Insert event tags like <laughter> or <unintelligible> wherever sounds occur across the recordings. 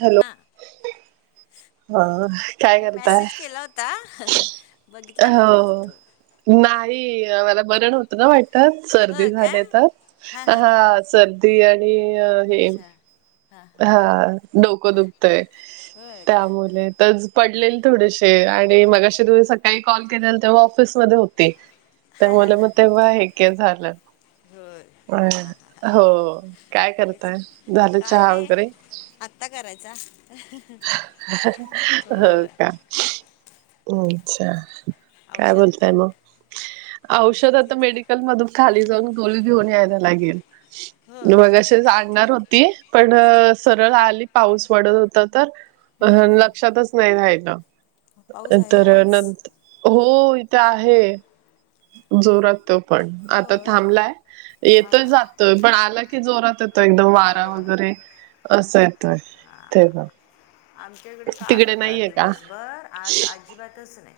Hello, हां हो काय मी करताय. मेसेज केला होता बघितला नाही वाटतं हो. तो नाही मला बर नव्हतं न वाटत हो सर्दी का झाली तर, हां हां हां हां हा सर्दी आणि अ अच्छा. हा डोकं दुखतंय होय का त्यामुले त पडलेल थोडेसे आणि मगाशी तुम्ही सकाळी कॉल केलेला तेव्हा ऑफिसमध्ये होते. त्यामुले मग तेव्हा हे के झालं. होय होय हां हां हो काय तेच करताय, झालं काय चहा नाही वगैरे? आत्ता करायचा, हो होय. का अच्छा. काय बोलताय औषध मग औषध आता मेडिकल मधून खाली जाऊन गोली घेऊन यायला लागेल होय मगाशी आणणार होती. पण हां सरळ आली पाऊस पडत होता तर, अ हम्म, हम्म. लक्षातच नाही पाऊस रायलं आहे तर आज नंत हो इथे आहे. जोरात तो पण आता होय थांबलाय हां येतोय जात पण आला की जोरात येतोय एकदम वारा होय वगैरे असं येतोय ते आमच्याकडे काल होता का? दिवसभर आज अजिबातच नाही.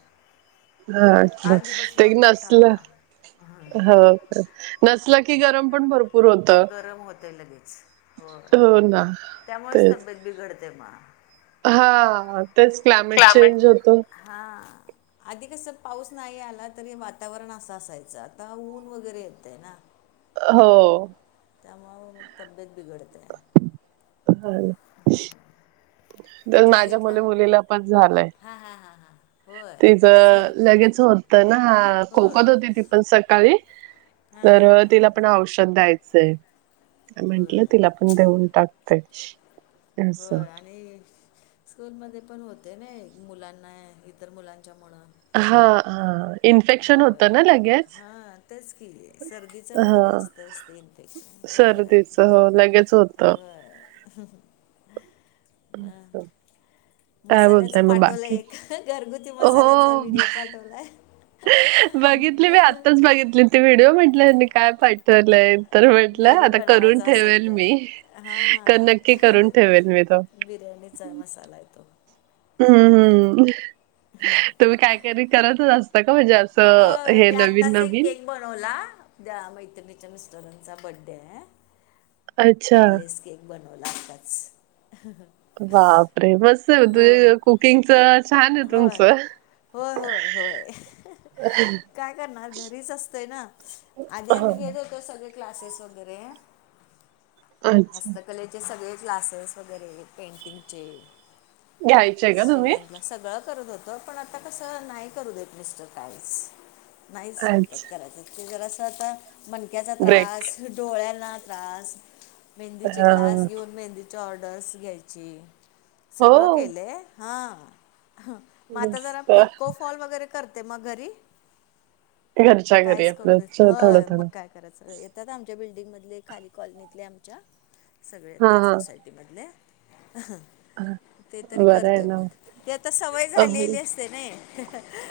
हा अच्छा काल ते दिवसभर मोठा नसलं होता ह नसलं की गरम पण भरपूर होत गरम होतय लगेच होय. हो ना त्यामुळेच तेच तब्येत बिघडते मग हा तेच क्लायमेट चेंज होतं. हां, आधी कसं पाऊस नाही आला तरी वातावरण असं असायचं. आता ऊन वगैरे येतयं ना, हो. त्यामुळे म तब्येत बिघडते. होय. हम्म, तर माझ्या मुली मुलीला पण झालंय. हां हां हां होय तिचं सर्दी लगेच होत. तं ना खोकत होती ती पण सकाळी हा तर हा हा तिला हा, पण औषध द्यायचंय. म्हटलं होय तिला पण देऊन टाकते. अस होय. आण आणि स्कूलमध्ये पण होते ने मुलांना इतर मुलांच्या मुळं हा हा, इन्फेक्शन होतं ना लगेच हा तेच की सर्दीच वगैरे हा असतं अस ते इन्फेक्शन बरोबर आहे. कफ <inaudible> हां <inaudible> काय मसाल्याचं बोलताय मग पाठवलंय बाकी एक घरगुती मसाल्याचा हो व्हिडिओ पाठवलाय. बघितली मी आत्ताच बघितली, ती व्हिडिओ म्हटले ह्यांनी काय पाठवलंय. तर म्हटलं घरी आता करून बनवायचा असेल ठेवेल तर मी, नक्की हां करून ठेवेल मी तो. बिर्याणीचा मसाला हाय तो. हम्म, हम तुम्ही कायतरी करतच असता का? म्हणजे अस त, होय हे मी नवीन आत्ताच एक -नवीन. केक बनवला, उद्या मैत्रिणीच्या मिस्टरांचा बडे हाय. अच्छा एगलेस केक बनवला आताच. हं, हं. बापरे मस्त आहे म, ते कुकिंगच छान आहे होय. तुमचं. होय, होय, होय. काय करणार घरीच असतोय ना, आधी हा, आम्ही घेत होतो. तो सगळे क्लासेस वगैरे. अच्छा हस्तकलेचे सगळे क्लासेस वगैरे पेंटिंगचे. घ्यायचंय का तुम्ही शिवन क्लास, सगळं करत होतो. हो पण आता कसं नाही करू देत मिस्टर कायच, नाहीच म्हणतात अच्छा करायच. ते जरास आता मणक्याचा ब्रेक त्रास, डोळ्याना त्रास, मेहंदीचे हा, क्लास घेऊन, मेहंदीच्या ऑर्डर्स घ्यायची. सगळं हो केलय. हा, ह म आता जरा मस्त पिको फॉल वगैरे करते मग घरी, घरच्या घरी कायच करू आपलं देत थोडं हय मग थोडं काय करायचं, येतं येतात आमच्या बिल्डिंगमधले, खाली कॉलनीतले आमच्या सगळे हा येतात सोसायटी आपल्या. हा ते तरी बरं आहे करतोय ना मग, ती आता सवय अ झालेली अस ते नाही.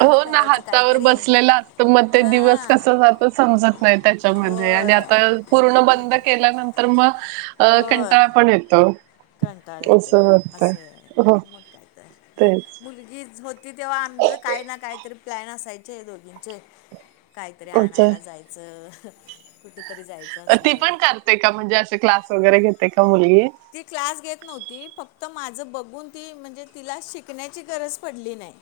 हो ना, हातावर बसलेलं असत, मग ते दिवस हां कस जातो समजत नाही त्याच्या म्हणजे आणि होय आता पूर्ण बंद केल्यानंतर म, होय कंटाळा पण येतो. कंटाळ येतोय, असं वाटतंय असंय हो मग कायतर. तेच मुलगीच होत ति तेव्हा आमचं काही ना काहीतरी प्लॅन असायचे दोघींचे, काहीतरी अच्छा आणायला जायचे. अं, हं कुठेतरी जा ती पण करते का? म्हणजे असे क्लास वगैरे घेते का मुलगी? ती क्लास घेत नव्हती, फक्त माझं बघून ती म्हणजे तिला शिकण्याची गरज पडली नाही.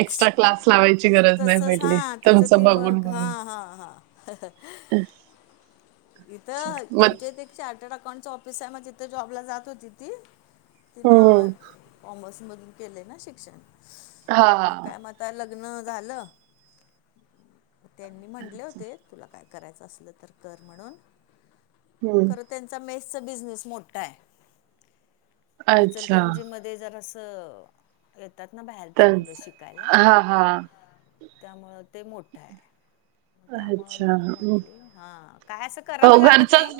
एक्स्ट्रा क्लास लावायची गरज नाही तसंच पडली. हां तिचं तुमचं ती बघून, मग बघून. हां हां, हां. हहं. <unintelligible> अच्छा, इथं मग आमच्या इथे एक चार्टर्ड अकाउंटच ऑफिस हाय, मग तिथे जॉबला जात होती ती. हा, हम्म कॉमर्समधून केलय ना शिक्षण, हा हा मग काय म आता लग्न झालं, त्यांनी म्हटले होते तुला काय करायच असल तर कर म्हणून, हम्म करत त्या मेसचा बिजनेस मोठा हाय. अच्छा इचलकरंजी मध्ये तर असं, येतात ना बाहेरची मुलं तेच शिकायला. हा हा त्यामुळ ते मोठं हाय त्यामुळं अच्छा नको हं. म्हटली. हा. काय असं करावं लागत नाही.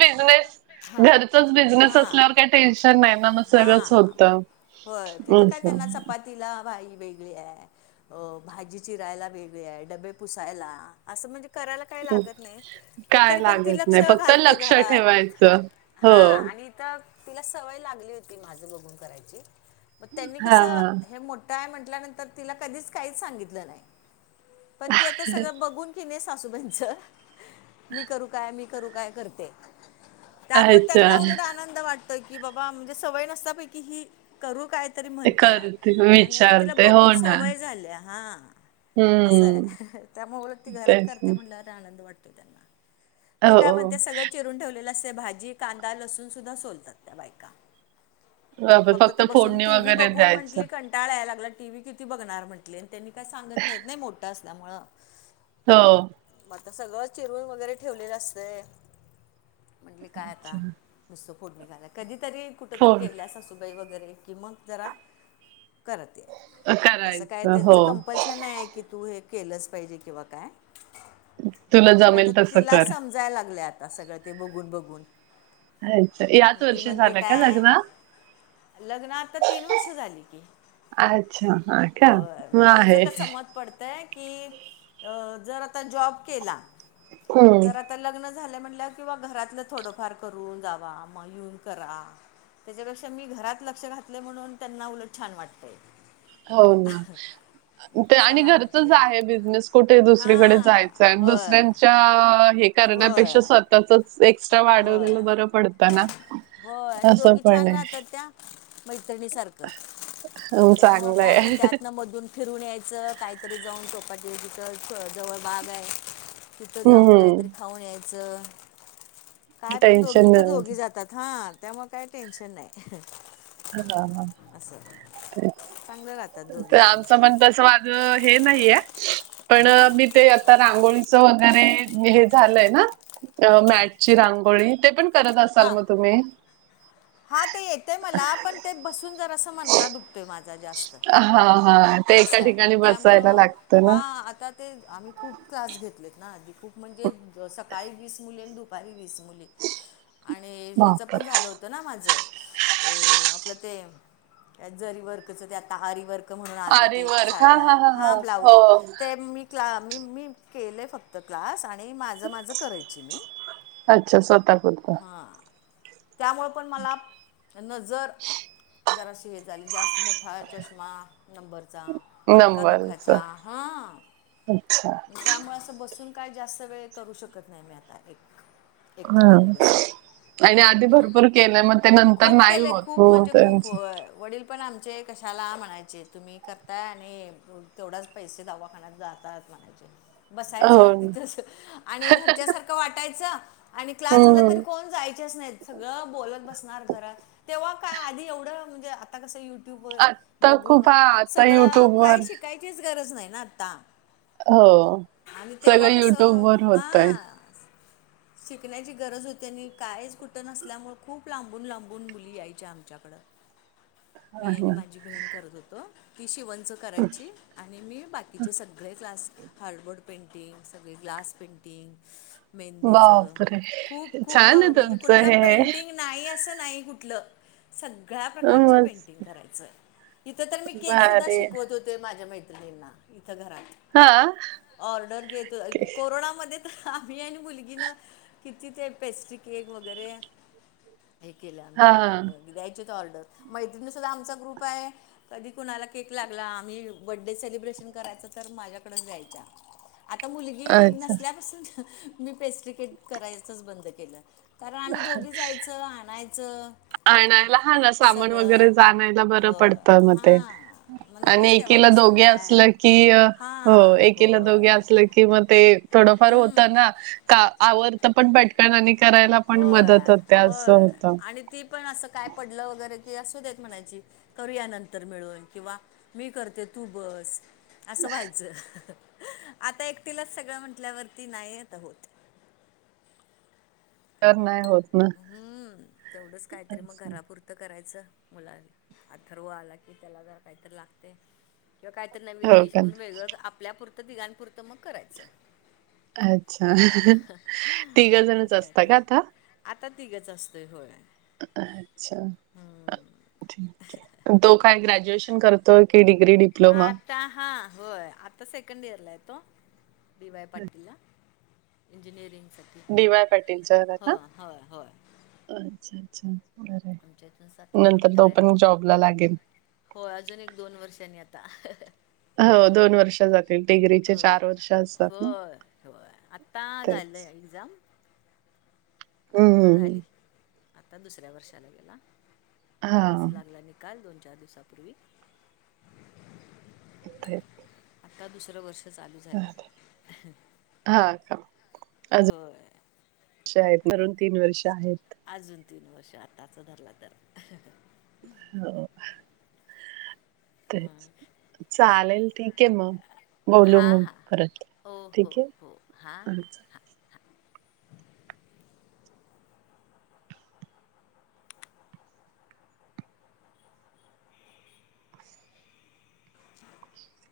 हा घरचच बिझनेस हा असल्यावर काय टेन्शन नाही ना, सगळंच हा. होतं. होय, तिथं काय असं त्यांना चपाती तिला बाई वेगळी हाय, अ भाजी चिरायला वेगळी हाय, डबे पुसायला. असं म्हणजे करायला काय लागत नाही, पण काय तरी पण लागत स नाही फक्त घालते लक्ष घरात,, ठेवायचं. हो हां आणि इथं तिला सवय लागली होती माझ बघून करायची, त्यांनी हा कसं काय म्हटल्यानंतर तिला कधीच काहीच सांगितलं नाही, पण ती आता सगळं बघून कि नाही सासूबांईंचं, मी करू काय मी करू काय करते. हा त्यामुळे त्यांना अच्छा उलट आनंद वाटतो की बाबा, म्हणजे सवय नसता पैकी ही करू काय तरी म्हणत्या, करते आणि आता तिला विचारते बघून हो ना सवय झाल्या,, हा. असं हम्म आहे, त्यामुळे ती घरात तेच करते ना म्हणल्यावर आनंद वाटतो त्यांना. ती हो काय हो म्हणते, सगळं चिरून ठेवलेलं असतय, भाजी कांदा लसूण सुद्धा सोलतात त्या बायका. मग बापरे फक्त आता बसून, फोडणी टीव्ही वगैरे बघून द्यायचं म्हटली कं टाळायला लागला, टी व्ही किती बघणार म्हंटले आणि त्यांनी काय सांगत नाहीत नाही मोठं असल्यामुळं. हो. मग तर सगळं चिरून वगैरे ठेवलेलं असतंय,, म्हटली काय अच्छा आता. नुसतं फोड निघायला, कधी तरी कुठंतरी फोड गेल्याला अस वगैरे की मग जरा करत्यात, तसं काय करायचं त्यंच हो कंपलश अं नाही की तू हे केलंच पाहिजे किंवा काय तुला जमेल तसं कर. समजाय लागलय आता, सगळे ते बघून बघून. अच्छा, मग याच ती वर्ष म्हणते झालय का काय लग्न? लग्न, आता तीन वर्ष झाली की. अच्छा हा का होय, म मग तिझं आहे कसं मत पडतं, की जर आता जॉब केला, हम्म तर आता लग्न झालं म्हणल्यावर किंवा घरातलं थोडंफार करून जावा मग येऊन करा. त्याच्यापेक्षा मी घरात लक्ष घातलय म्हणून त्यांना उलट छान वाटतेय. होऊ ना. ते आणि कशाला म्हटले घरचच आहे बिझनेस, कुठे दुसरीकडे हां जायचंय आणि होय दुसऱ्यांच्या हे होय करण्यापेक्षा स्व त्यातच एक्स्ट्रा होय वाढवलेलं बर पडतं ना, अस पण आय. मैत्रिणीसारकं. हो. त्यामुळ काय नाइ, त्यातन मदुन. फिरून यायचं, काइतरी जाऊन चौपाटी या तिथ तरं जवळ बाग आय. तित जाऊन काइतरी हम्म खाऊन यायचं. काय पण टेन्शन दोगीच्या नाही दोगी जातात हा, त्यामुळ काय टेन्शन नाइ. हां हां. असं. चांगलं राहतात ते दोघी जणी आमचं मण तस वा हे नाइय, पण हां मी ते आता रांगोळीचं वगैरे,, हे झालंय ना. अ हां मॅटची रांगोळी, ते पण करत असाल म तुम्ही. हा ते येतय मला, पण ते बसून जरासं मनका दु कतोय माजा जास्त, हा हा ते एका असय ठिकाणी बसायला त्यामुळं लागतं ना हा आता ते आम्ही खूप त्रास घेतलेत ना आधी, खूप म्हणजे सकाळी वीस मुली आणि दुपारी वीस मुली. आणि हेच पण बापर झालं त ना माजं, अ आपलं ते जरी वर्कच ते आत्ता आरी वर्क. क म्हणून आले ते साड्या हा ब्लाऊज ते मी क्ला मी मी केले फक त क्लास आणि माज माज करायची मी अच्छा स्वतः पुरता हा. त्यामुळं पण मला नजर. जराशी हे झाली ज्यास्त मोठा चष्मा. नंबरचा मनका नंबरच दुखायचा हं अच्छा आण त्यामुळ त बसून काय जास्त वेळ करू शकत नाइ मी आता एक एक हा ठिकाणी बसून. आणि आदि. खूप केलय, खूप मग मणजे खूप, त्यांचं आ वडील पण आमचे कशाला मणायचे तुमी करताय आणि तेवडाच पैसे दवाखान्यात जातायेत म्हने. बसायचं हो ना तिथच आणि घरच्या सारक वाटायचं. आणि क्लास झाला तर हम्म कोण जायच्याच नाहीत. सगळं बोलत बसणार घरात तेव्वा काय आदी एवड मणजे. आता कसं युट्यूबवर आता बगुन खूप हा आता सगळं युट्यूब वर काही शिकायचीच गरज नाही ना आत्ता. हो आणि सगळं तेव्वा कस युट्यूब वर हा. होतय शिकण्याची गरज होती आणि कायच कुट नसल्यामुळ खूप लांबून लांबून मुली यायच्या आमच्याकडं. मी आणि माजी बहीण करत होतो ती शिवंनच करायची. आणि मी बाकीचे सगळे क्लास हार्डबोर्ड पेंटिंग, सगळे ग्लास पेंटिंग. मेदीचं, बापरे खूप खूप छान आहे मणजे तुमचं कुटल हे पेंटिंग नाई असं नाई कुटलं. सगळ्या प्रकारची पेंटिंग मस्त करायचं इत तर मी केक सुदा भारी आहे शिकवत होते. ते माज्या मैत्रिणींना इथ हा घरात ऑर्डर घेत ओके कोरोनामदे आम्ही आणि मुलगीन किती ते पेस्ट्री केक वगेरे. हे केलं आम्ही हा म द्यायची होती ऑर्डर मैत्रिणी सुद्धा आमचा ग्रुप आहे. कदी कुणाला केक लागला आमी बड्डे सेलिब्रेशन करायच तर माज्याकडच द्यायच्या. आता मुलगी अच्छा नसल्यापासून मी पेस्ट्रिकेक करायचंच बंद केलं. कारण आमी दोगी जायचं आणायचं. आणायला हा ना सामान वगेरे सगळं जानायला बरं हो पडतं म ते. हां मग आणि नाहीच एकीला तेव्हापासून दोघी काय असलं की, हो हां एकीला होय दोघी असलं. कि म ते थोडंफार होतं ना का आवरत पण पट कारण आणि करायला पण होय मदत होते असं होय होतं. आणि ती पण असं काय पडलं वगै तं ती असु देत म्हनायची करूया नंतर मिळून किंवा मी करते तू बस. असं व्हायचं आता एकटीलाच सगळं म्हटल्यावरती नाइ आता होत. तर नाही होत. ना हूं तेवढंच काहीतरी मग असं. घरापुर त करायचं मुलाला अथर्व आला की त्याला जरां काहीतरी लागतय. किवा काहीतरी नवीन हो डिश का म्हणून वेगळं आपल्यापुरतं दिघांपुरतं मग करायचं. अच्छा मग तिघजणच काय असत तर का आता? आता तिघंच असतंय होय! अच्छा ठीक हे. तो काय ग्रॅज्युएशन करतोय की डिग्री डी हा आता हा होय आता सेकंड इयरला आहे तो बी वाय पाटीलला. इंजिनिअरिंगसाठी डी वाय पाटीलच्या ह ना होय होय. अच्छा अच्छा बरय आमच्या इथून सात नंतर तो पण जॉब ला लागेनं. हो अजून एक दोन वर्षांनी आता. हो दोन वर्षा जात ह होय होय. आत्ता झालं तेच. एक्झाम. आत्ता हम्म झाली. आता दुसऱ्या वर्षाला गेला, हा परवाच लागला नि काल. दोन चार दिवसपूर्वी. इथं आता दुसरं वर्ष चालू झालं. हा का होय. शाळेत धरून तीन वर्ष आहेत. अजून तीन वर्ष आताच धरलं तर. हो तेच. चालेल, ठीक आहे म. बोलू हां मग हां परत. ओ हो ठीके? हो हां हां अं <inaudible>